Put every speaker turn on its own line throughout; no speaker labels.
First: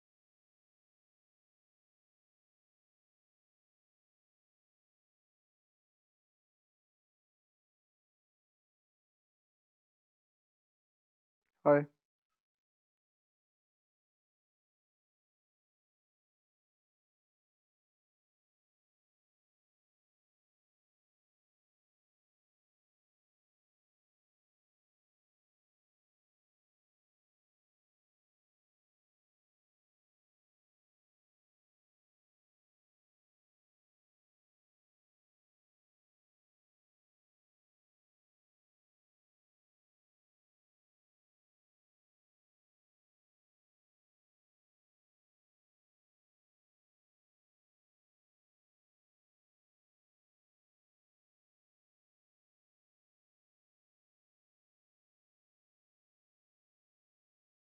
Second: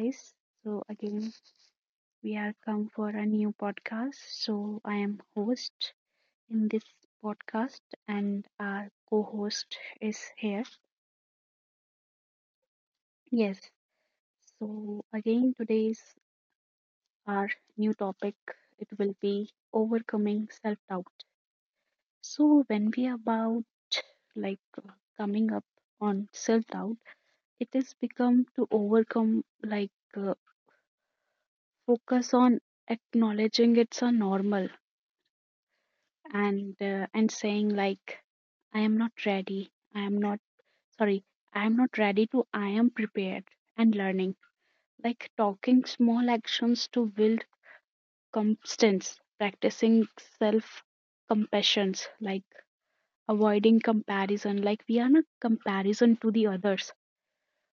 guys. Again, we are come for a new podcast. So, I am host in this podcast, and our co-host is here.
Hi.
Yes. So, again, today's our new topic, it will be overcoming self-doubt. So, when we are about like coming up on self-doubt, it is become to overcome like uh, focus on acknowledging it's a normal and saying like I am not ready, sorry I am not ready to, I am prepared and learning, like talking small actions to build constance, practicing self compassions, like avoiding comparison, like we are not comparison to the others,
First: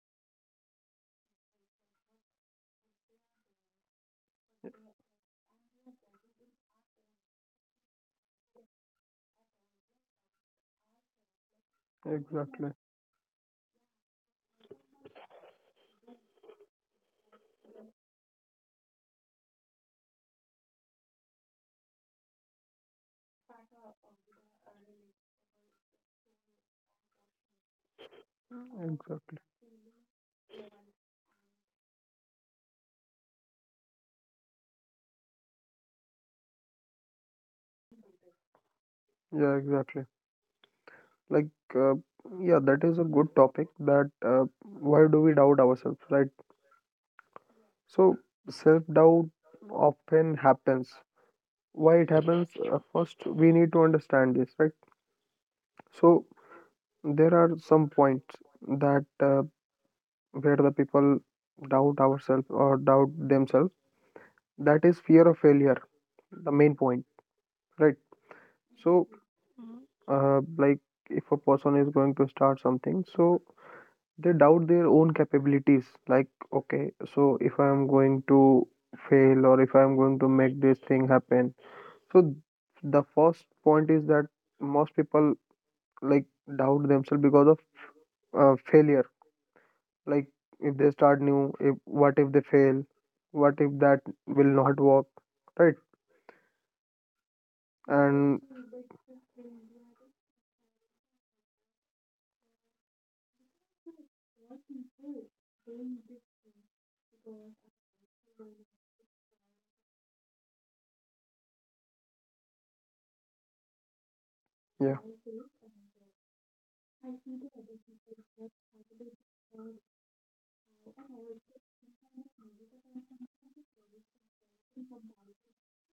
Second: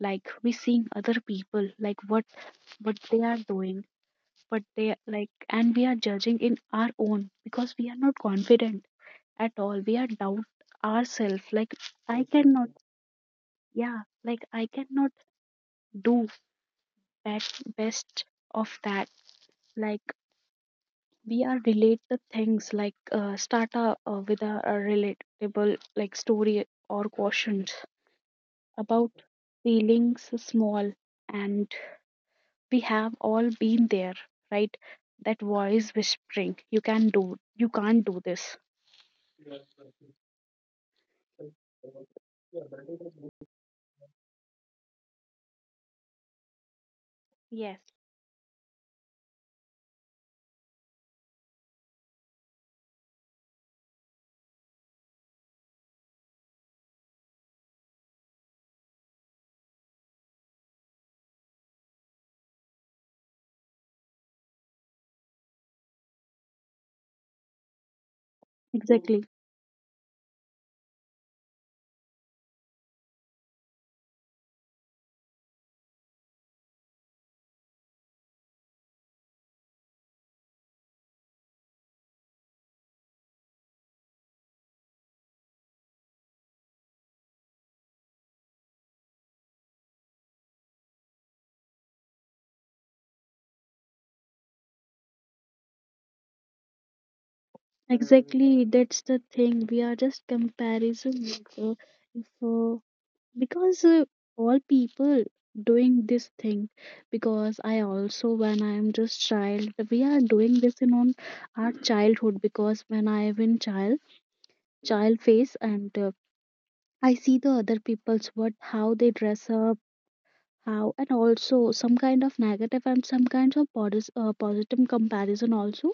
like we seeing other people, like what they are doing, but they like, and we are judging in our own because we are not confident at all, we are doubt ourselves like I cannot.
Exactly.
Yeah, like I cannot do best of that. Like we are relate the things, like start a, with a relatable like story or questions about
Exactly.
feelings small, and we have all been there, right? That voice whispering you can do, you can't do this.
Yeah, exactly. Like, uh, yeah, that is a good topic. That Why do we doubt ourselves, right?
Yes,
So, self doubt often happens. Why it happens? First, we need to understand this, right? So, there are some points that where the people doubt ourselves or doubt themselves. That is fear of failure, the main point, right? So,
exactly.
uh, like, if a person is going to start something, so they doubt their own capabilities like, okay, so if I am going to fail or if I am going to make this thing happen, so the first point is that most people like doubt themselves because of failure, like if they start new, if what if they fail, what if that will not work, right? And
Exactly, that's the thing. We are just comparison like, if, because all people doing this thing, because I also when I am just child, we are doing this in on our childhood, because when I am in child,
yeah,
child phase, and I see the other people's what how they dress up, how, and also some kind of negative and some kinds of positive comparison also.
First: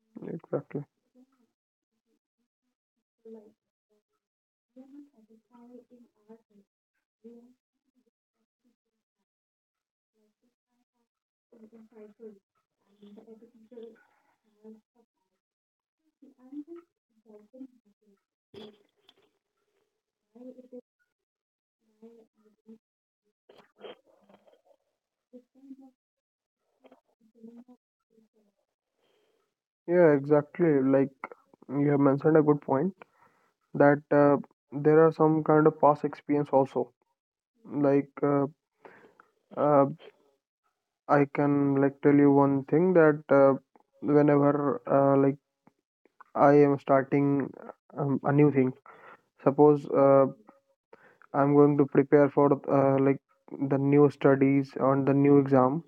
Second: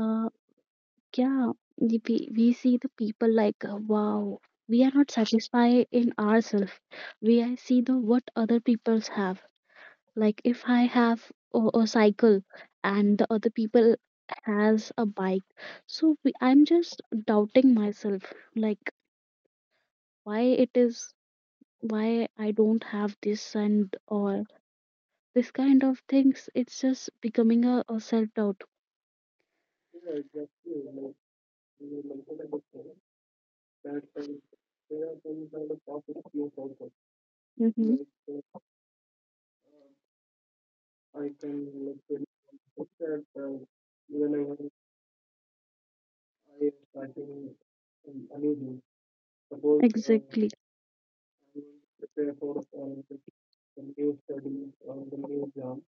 uh,
exactly.
Yeah, we see the people like, wow, we are not satisfied in ourselves. We I see the what other peoples have. Like if I have a cycle and the other people has a bike, so I'm just doubting myself. Like why it is, why I don't have this, and or this kind of things. It's just becoming a self doubt.
Yeah, exactly. Like, you have mentioned a good point that there are some kind of past experience also.
Mm-hmm.
Like uh, uh, I can like tell you one thing that whenever like I am starting a new thing, suppose
Exactly.
I'm going to prepare for like the new studies on the new exam.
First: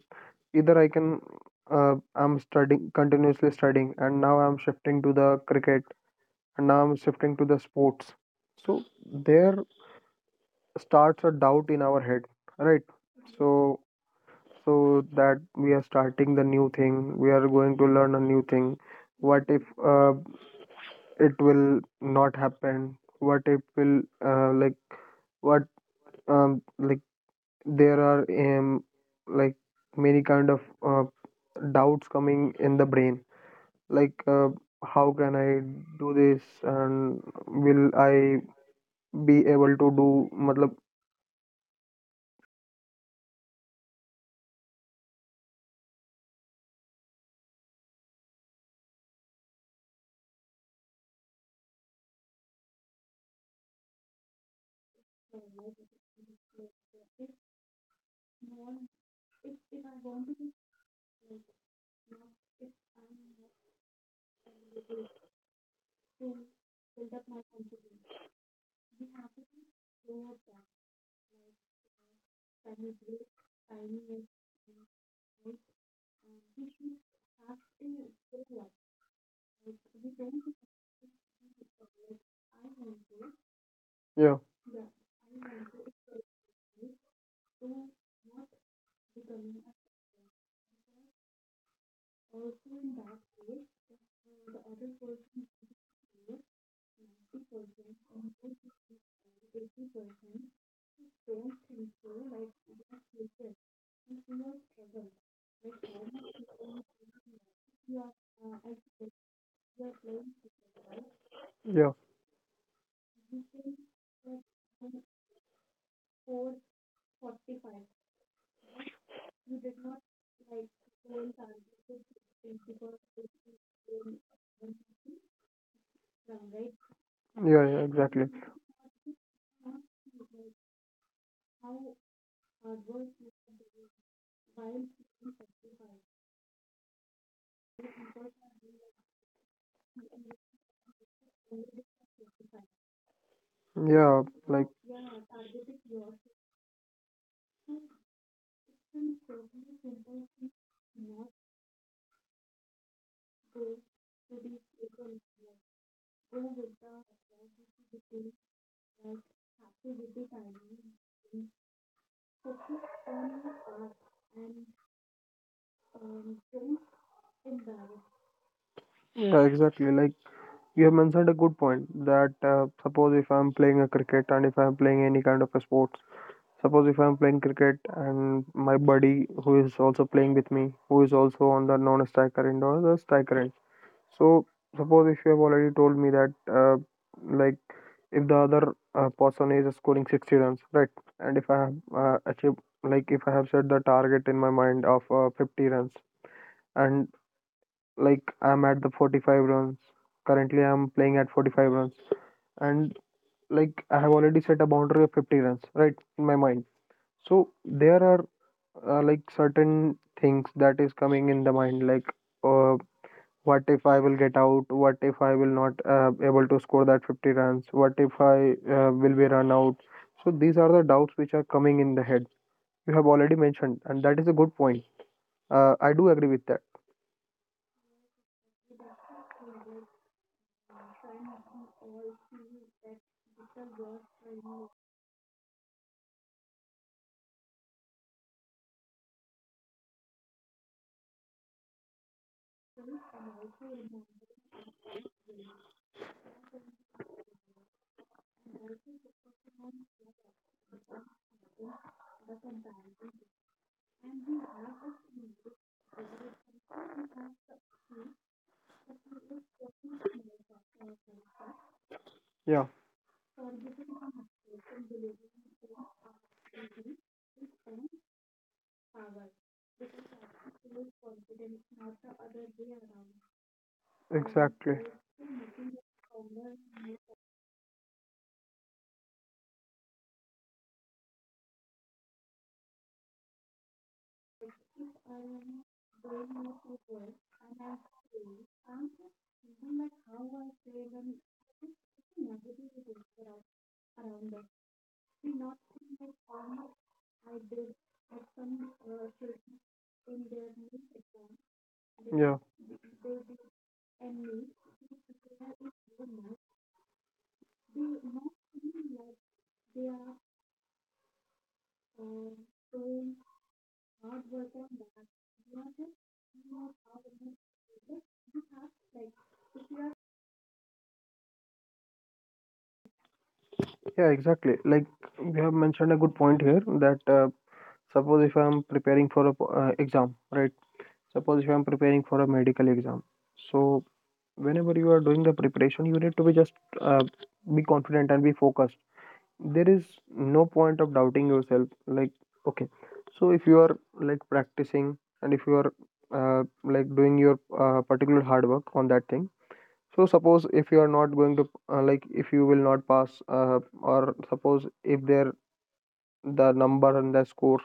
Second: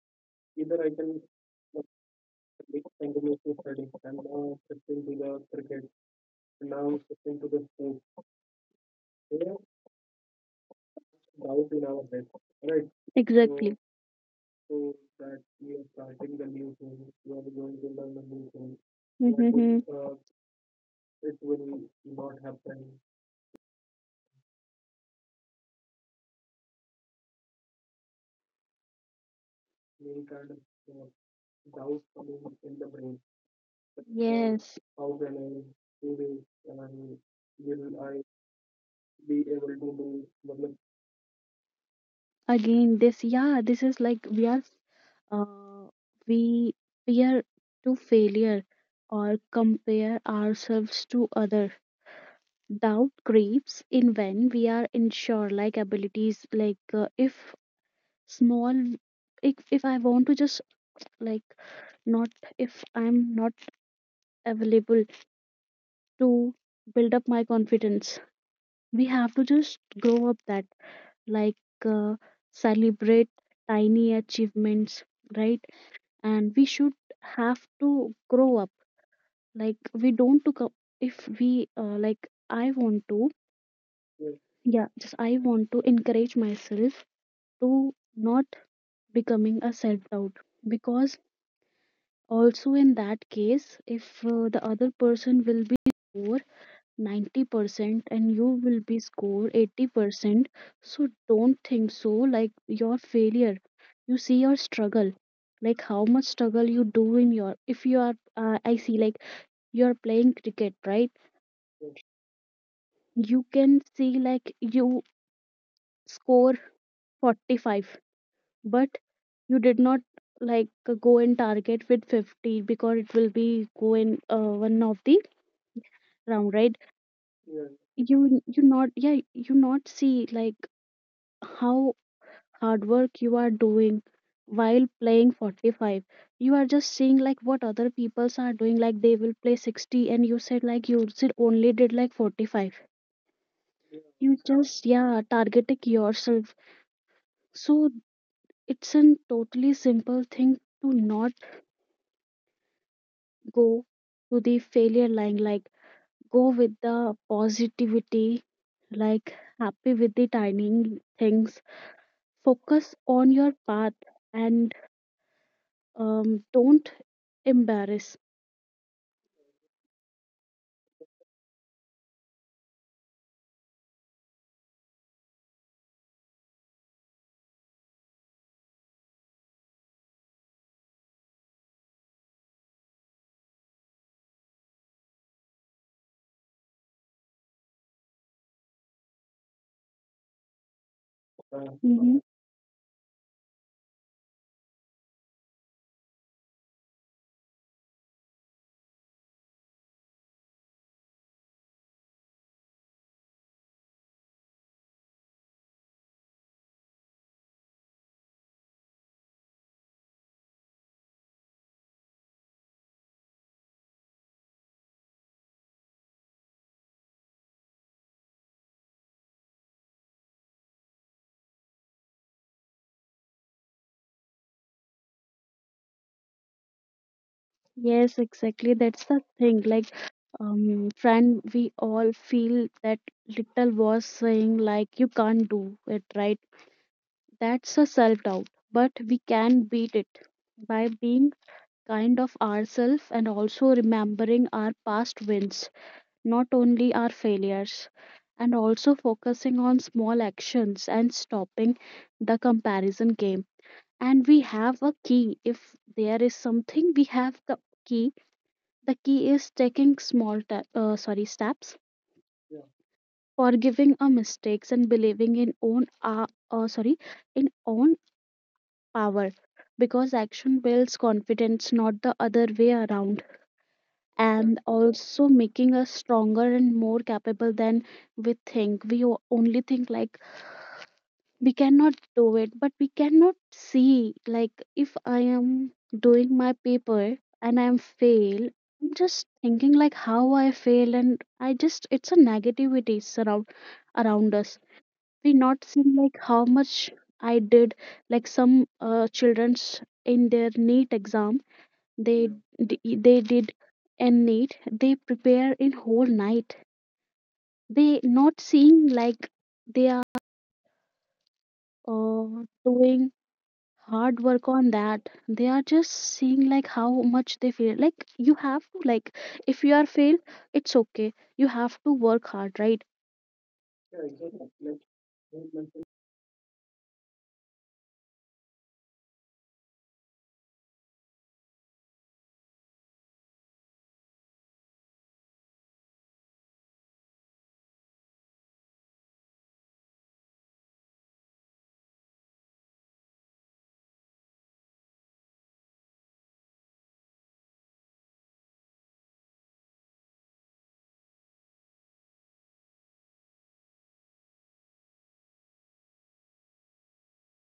Either I can I'm studying continuously studying, and now I'm shifting to the cricket, and now I'm shifting to the sports. So there starts a doubt in our head, right?
Exactly.
So, so that we are starting the new thing, we are going to learn a new thing, what if uh,
Mm-hmm.
it will not happen, what if will like what like there are like many kind of uh, doubts coming in the brain, like uh,
Yes.
how can I do this, and will I be able to do matlab?
Again, this, yeah, this is like uh, we fear to failure or compare ourselves to other. Doubt creeps in when we are unsure, like abilities, like if small, if I want to just like not, if I'm not available to build up my confidence, we have to just grow up that, like uh, celebrate tiny achievements, right? And we should have to grow up, like we don't to if we like I want to,
Yeah,
yeah, just I want to encourage myself to not becoming a self doubt, because also in that case if the other person will be score 90% and you will be score 80%, so don't think so like your failure, you see your struggle, like how much struggle you do in your, if you are I see like you're playing cricket, right?
yeah,
You can see like you score 45, but you did not like go and target with 50, because it will be go in one of the round, right?
yeah, yeah, exactly.
You not, yeah, you not see like how hard work you are doing while playing 45, you are just seeing like what other peoples are doing, like they will play 60, and you said like you said only did like 45,
yeah
you
like
just, yeah, targeting yourself. So it's a totally simple thing to not go to the failure line, like go with the positivity, like happy with the tiny things. Focus on your path and don't embarrass.
yeah, exactly. Like, you have mentioned a good point that suppose if I'm playing a cricket and if I'm playing any kind of a sports, suppose if I'm playing cricket and my buddy who is also playing with me, who is also on the non-striker end or the striker end. So suppose if you have already told me that like if the other person is scoring 60 runs, right? And if I have
Hmm.
achieved, like if I have set the target in my mind of 50 runs, and like I'm at the 45 runs, currently I'm playing at 45 runs, and like I have already set a boundary of 50 runs, right, in my mind. So there are like certain things that is coming in the mind, uh, what if I will get out? What if I will not able to score that 50 runs? What if I will be run out? So these are the doubts which are coming in the head. You have already mentioned, and that is a good point. I do agree with that.
Yes, exactly. That's the thing. Like, friend, we all feel that little was saying, like, you can't do it, right? That's a self doubt, but we can beat it by being kind of ourselves and also remembering our past wins, not only our failures, and also focusing on small actions and stopping the comparison game. And we have a key. If there is something, we have the key. The key is taking small ta- sorry steps,
Yeah,
forgiving our mistakes, and believing in own sorry in own power, because action builds confidence, not the other way around, and
exactly.
also making us stronger and more capable than we think. We only think like we cannot do it, but we cannot see. Like, if I am doing my paper and I am fail, I'm just thinking like how I fail, and I just it's a negativity surround around us, we not seen like how much I did, like some children's in their neat exam, they
Yeah,
they did, and neat they prepare in whole night, they not seeing like they are doing hard work on that, they are just seeing like how much they feel, like you have to like if you are fail, it's okay, you have to work hard, right?
yeah, exactly. Like, you have mentioned a good point here that suppose if I'm preparing for a p exam, right? Suppose if I'm preparing for a medical exam. So whenever you are doing the preparation, you need to be just uh, be confident and be focused. There is no point of doubting yourself. Like, okay, so if you are like practicing and if you are like doing your particular hard work on that thing. So suppose if you are not going to like if you will not pass or suppose if there the number and the score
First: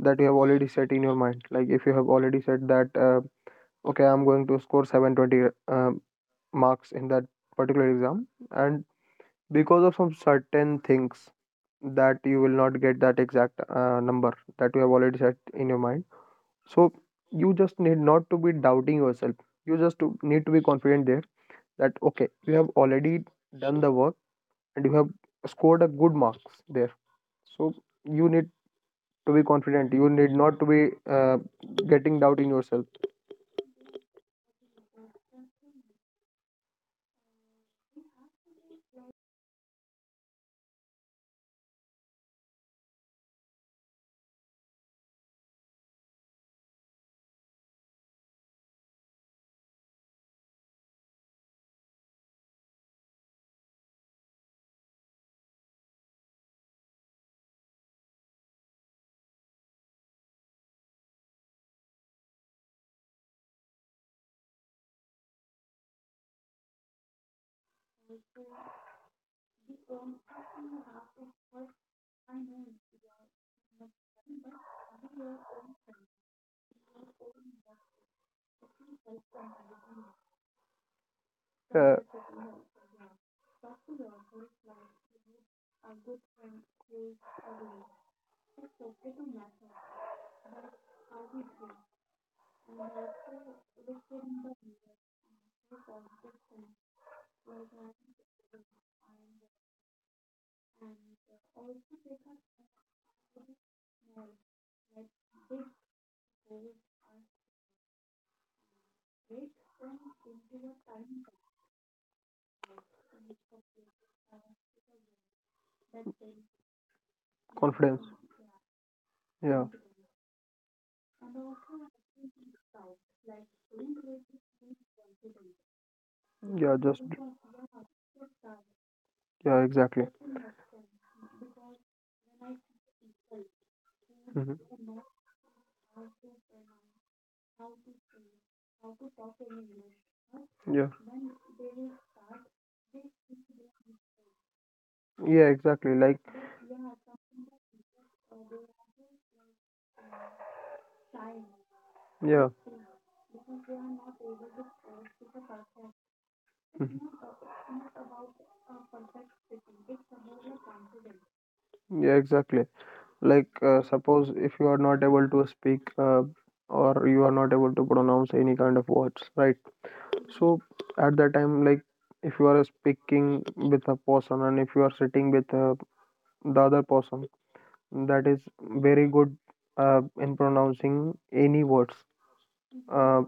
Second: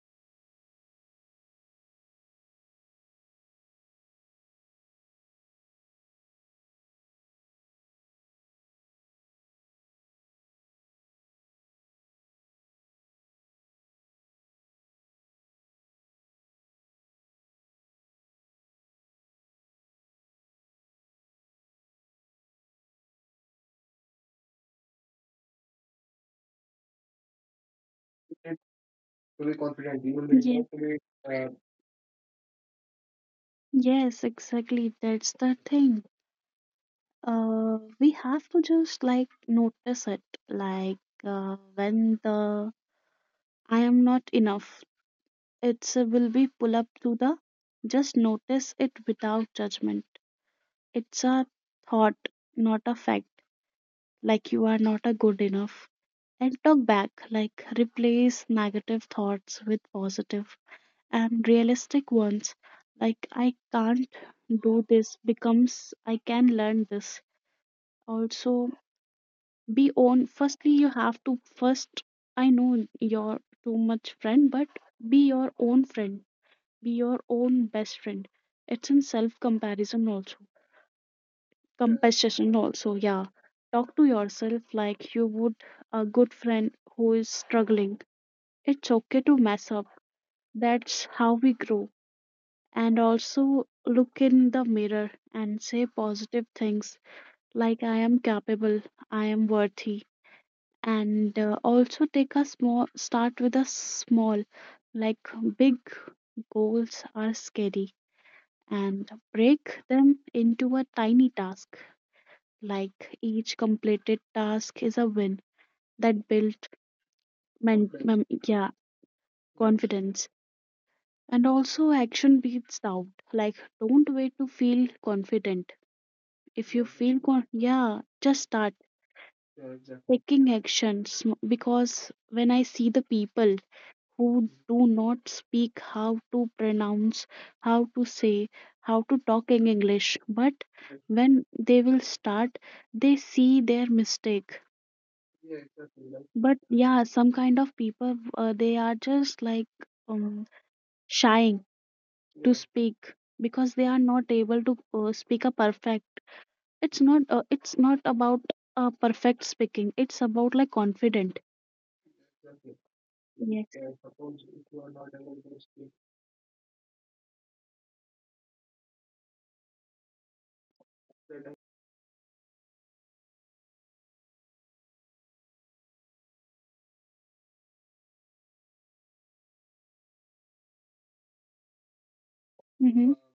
that you have already set in your mind, like if you have already said that okay, I'm going to score 720 marks in that particular exam, and because of some certain things that you will not get that exact number that you have already set in your mind, so you just need not to be doubting yourself, need to be confident there, that okay, you have already done the work and you have scored a good marks there, so you need to be
Fully
confident,
confident,
you
you will
need
be,
not
yes,
to be
motivated.
uh, getting doubt in yourself.
Yes, exactly, that's the thing. We have to just like notice it, like when the I am not enough, it's will be pull up to the, just notice it without judgment, it's a thought not a fact, like you are not a good enough, and talk back, like replace negative thoughts with positive and realistic ones, like I can't do this becomes I can learn this. Also, be on, firstly you have to first, I know you're too much friend, but be your own friend, be your own best friend. It's in self comparison also,
Uh,
compassion also, yeah. Talk to yourself like you would a good friend who is struggling, it's okay to mess up, that's how we grow. And also look in the mirror and say positive things, like I am capable, I am worthy. And also take a small start with a small, like big goals are scary, and break them into a tiny task, like each completed task is a win, that built
confidence.
yeah,
Yeah,
confidence. And also action beats doubt, like don't wait to feel confident, if
yeah,
you
just
feel yeah, just start
yeah, exactly.
taking action because when I see the people who
Hmm.
do not speak how to pronounce, how to say, how to talk in English. But
Yeah,
when they will start, they see their mistake.
yeah, exactly. Like,
But yeah, some kind of people, they are just like um, shying to
yeah,
speak because they are not able to speak a perfect. It's
mhm.
not. It's not about perfect speaking. It's about like confident.
Yeah, exactly.
Yes.
Suppose if you are not able to speak or you are not able to pronounce any kind of words, right? So at that time, like if you are speaking with a person and if you are sitting with the other person that is very good in pronouncing any words.
Mm-hmm.
Uh,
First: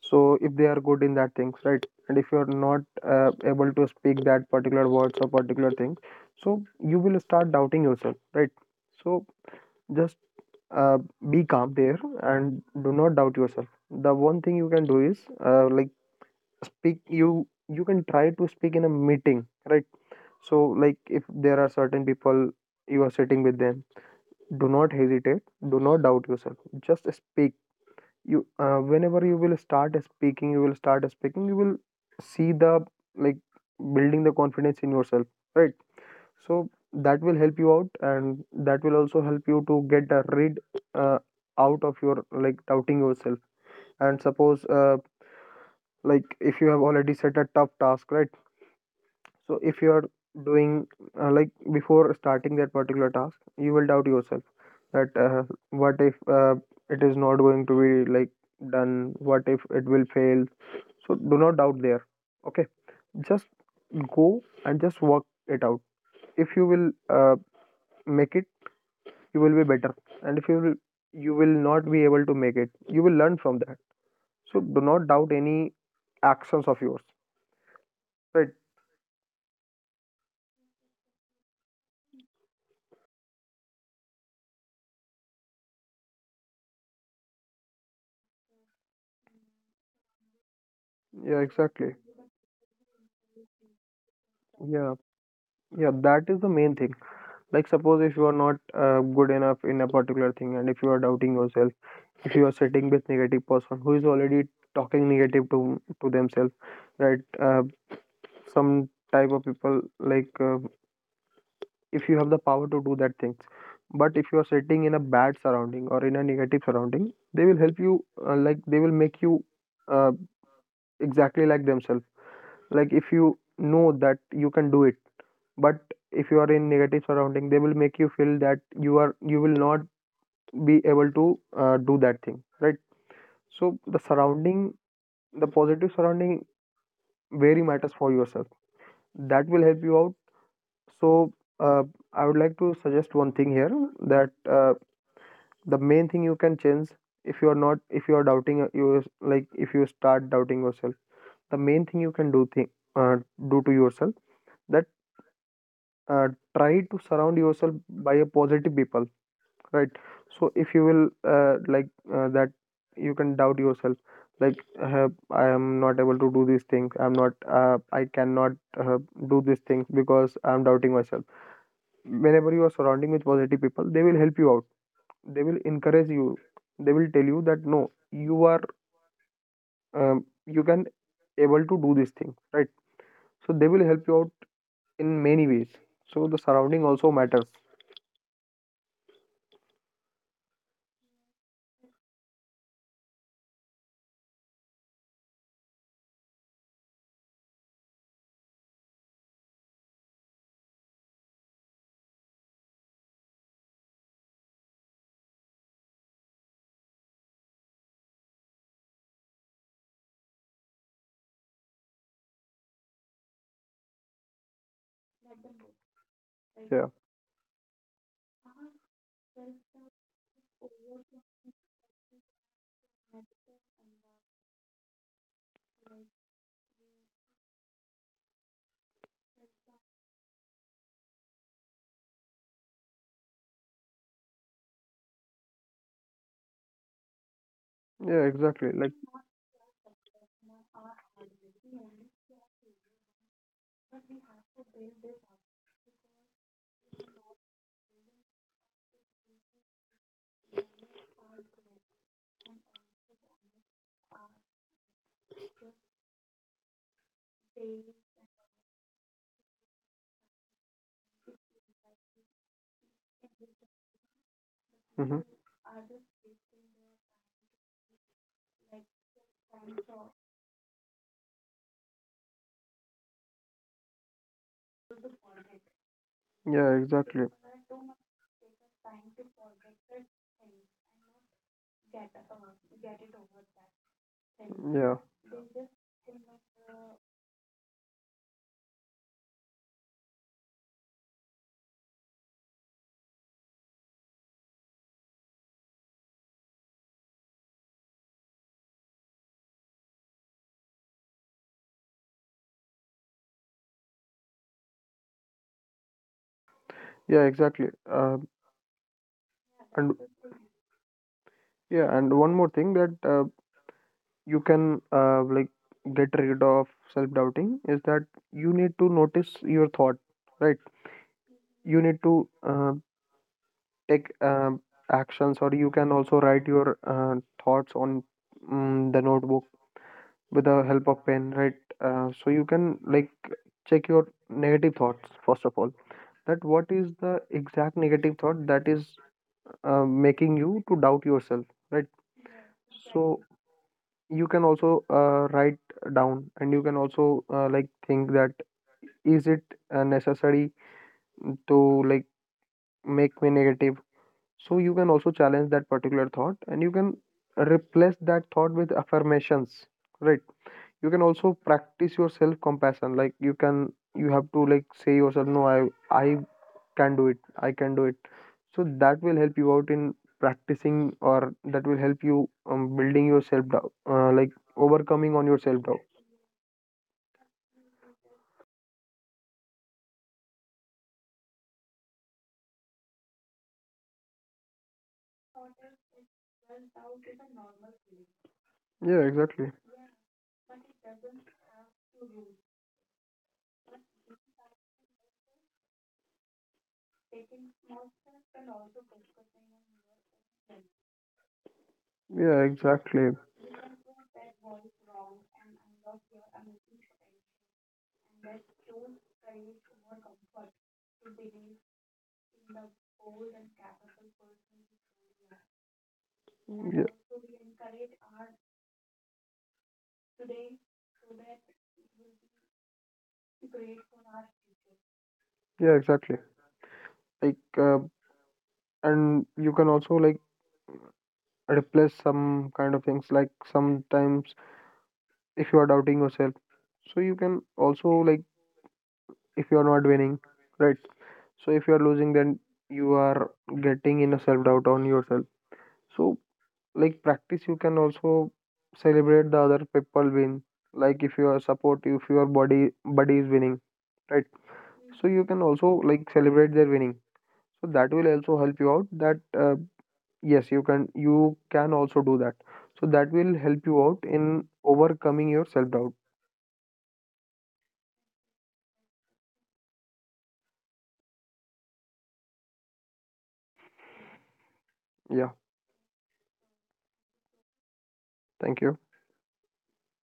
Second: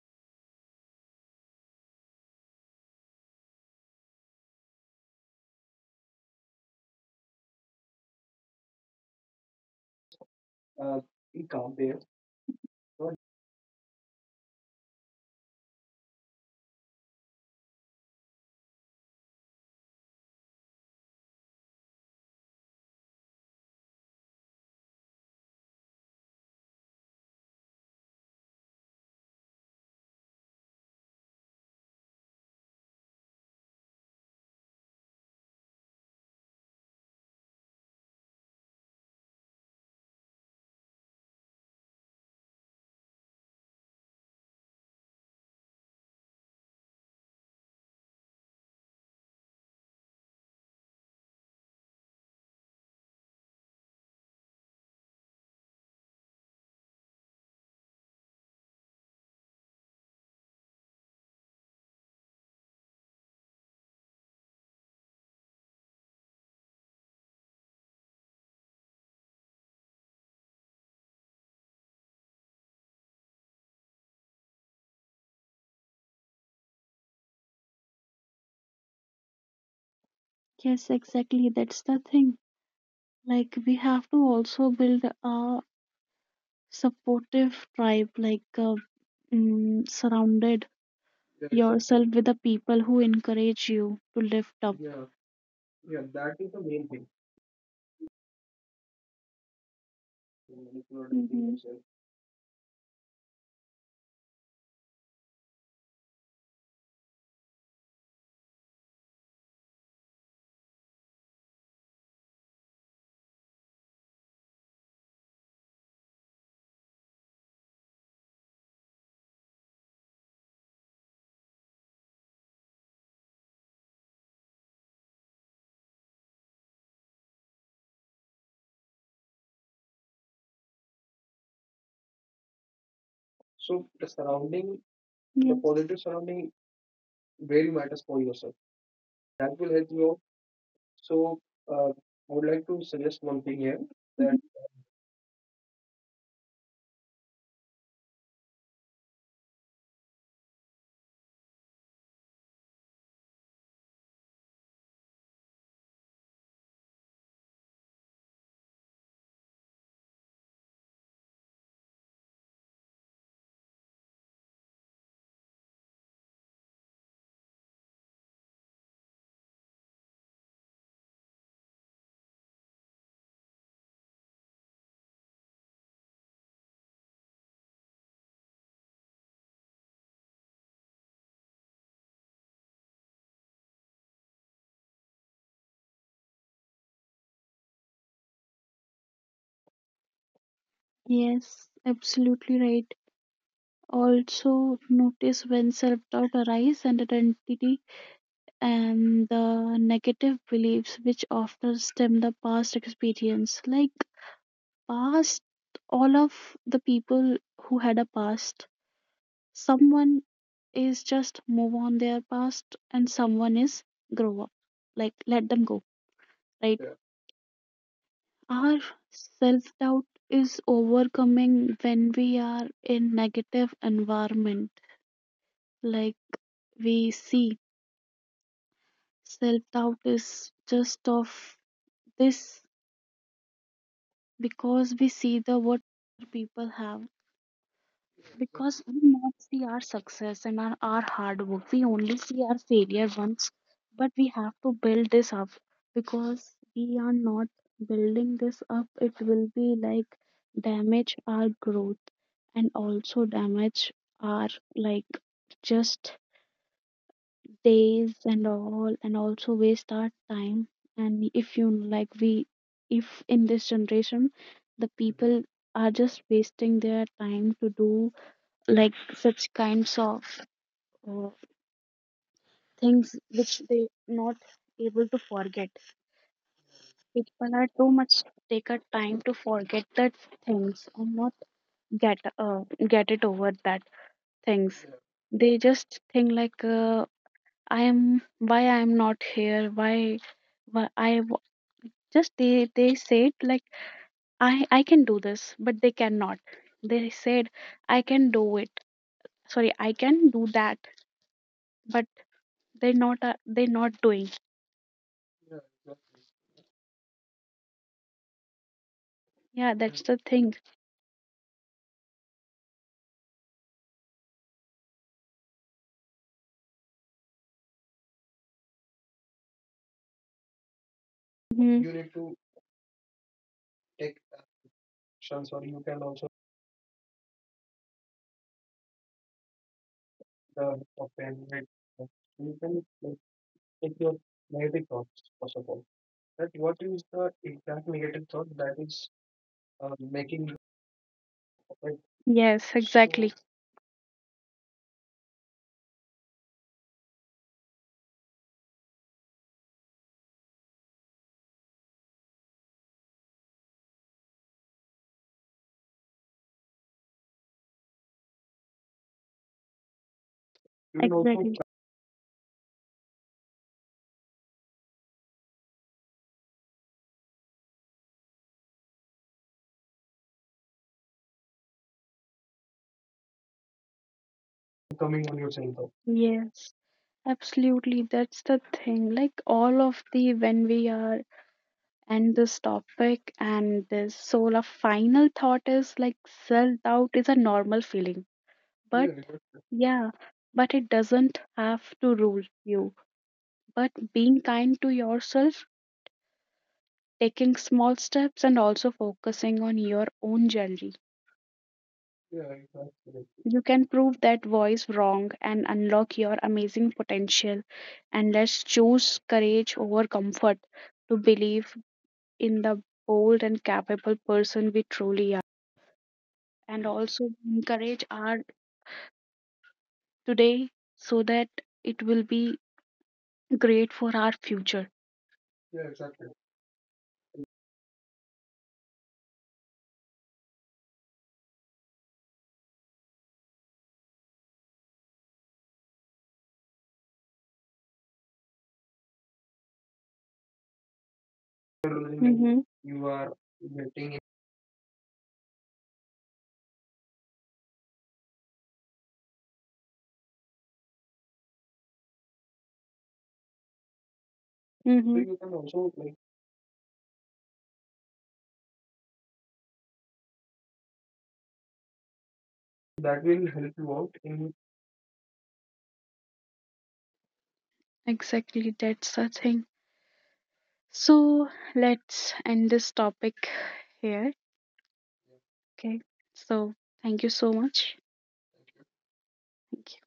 so if they are good in that things, right? And if you are not able to speak that particular words or particular thing, so you will start doubting yourself, right? So just uh, be calm there and do not doubt yourself. The one thing you can do is uh, like speak. You can try to speak in a meeting, right? So like if there are certain people, you are sitting with them, do not hesitate, do not doubt yourself, just speak. You Whenever you will start speaking, you will see the like building the confidence in yourself, right? So that will help you out, and that will also help you to get a rid uh, out of your like doubting yourself. And suppose Like if you have already set a tough task, right? So if you are doing like before starting that particular task, you will doubt yourself that what if it is not going to be like done? What if it will fail? So do not doubt there. Okay, just go and just work it out. If you will make it, you will be better. And if you will, you will not be able to make it, you will learn from that. So do not doubt any actions of yours. Right?
Yes, exactly. That's the thing. Like we have to also build our supportive tribe, like surrounded
Yeah, exactly.
yourself with the people who encourage you to lift up.
Yeah, yeah. That is the main thing. Like, suppose if you are not good enough in a particular thing, and if you are doubting
Hmm.
yourself, if you are sitting with negative person who is already talking negative to themselves, right? Some type of people if you have the power to do that things, but if you are sitting in a bad surrounding or in a negative surrounding, they will help you. Like they will make you uh, exactly like themselves. Like if you know that you can do it, but if you are in negative surrounding, they will make you feel that you will not be able to do that thing, right? So the surrounding, the
Yes.
positive surrounding, very matters for yourself, that will help you out. So uh, I would like to suggest one thing here that
Mhm.
the main thing you can change, if you are not, if you are doubting you like if you start doubting yourself, the main thing you can do thing, uh, do to yourself, that uh, try to surround yourself by a positive people, right? So if you will like that you can doubt yourself, I am not able to do these things, I'm not I cannot uh, do these things because I'm doubting myself. Whenever you are surrounding with positive people, they will help you out, they will encourage you, they will tell you that no, you are you can able to do these things, right? So they will help you out in many ways. So the surrounding also matters.
Yes, absolutely right. Also notice when self-doubt arises, and identity and the negative beliefs which often stem the past experience, like past, all of the people who had a past, someone is just move on their past and someone is grow up, like let them go, right?
Yeah,
Our self doubt is overcoming when we are in negative environment, like we see self doubt is just of this because we see the what people have,
yeah, exactly.
because
Like,
we not see our success and our hard work, we only see our failure once, but we have to build this up, because we are not building this up, it will be like damage our growth, and also damage our like just days and all, and also waste our time. And if you like we, if in this generation the
hmm,
people are just wasting their time to do like such kinds of uh, things which they not able to forget,
yeah, exactly.
people are too much take a time to forget that things, and not get get it over that things.
Yeah,
They just think like I am, why I am not here, why, why i wa- just they said like I can do this but they cannot, they said I can do it, sorry, I can do that, but they're not, they're not doing.
yeah, exactly. Uh,
Yeah,
and
that's the thing.
yeah, and one more thing that you can get rid of self-doubting is that you need to notice your thought, right?
Hmm.
You need to take actions, or you can also write your thoughts on the notebook with the help of pen, right? So you can like check your negative thoughts first of all. That what is the exact negative thought that is making you to doubt yourself, right?
Yes,
So
exactly.
you can also write down, and you can also like think that is it necessary to like make me negative. So you can also challenge that particular thought, and you can replace that thought with affirmations, right? You can also
Exactly.
practice your self compassion, like you can, you have to like say yourself no, I can do it, I can do it. So that will help you out in practicing, or that will help you building your self doubt, like overcoming on your self doubt.
Yes, absolutely. That's the thing. Like all of the, when we are and this topic, and this soul of final thought is like, self-doubt is a normal feeling. But
Yeah, exactly.
yeah, but it doesn't have to rule you. But being kind to yourself, taking small steps and also focusing on your own journey,
Yeah, exactly.
you can prove that voice wrong and unlock your amazing potential. And let's choose courage over comfort to believe in the bold and capable person we truly are. And
Yeah,
also encourage our today so that it will be great for our future.
yeah, exactly. Like, uh, and you can also like replace some kind of things. Like sometimes, if you are doubting yourself, so you can also like, if you are not winning, right? So if you are losing, then
Mm-hmm.
you are getting in a self doubt on yourself. So like practice, you can also celebrate the other people win, like if you are supportive, if your body buddy is winning, right? So
Mm-hmm.
you can also like celebrate their winning, so that will also help you out that yes, you can, you can also do that, so that will help you out in overcoming your self doubt.
Exactly, that's the thing. So let's end this topic here.
Yeah,
Okay. So thank you so much.
thank you.
Thank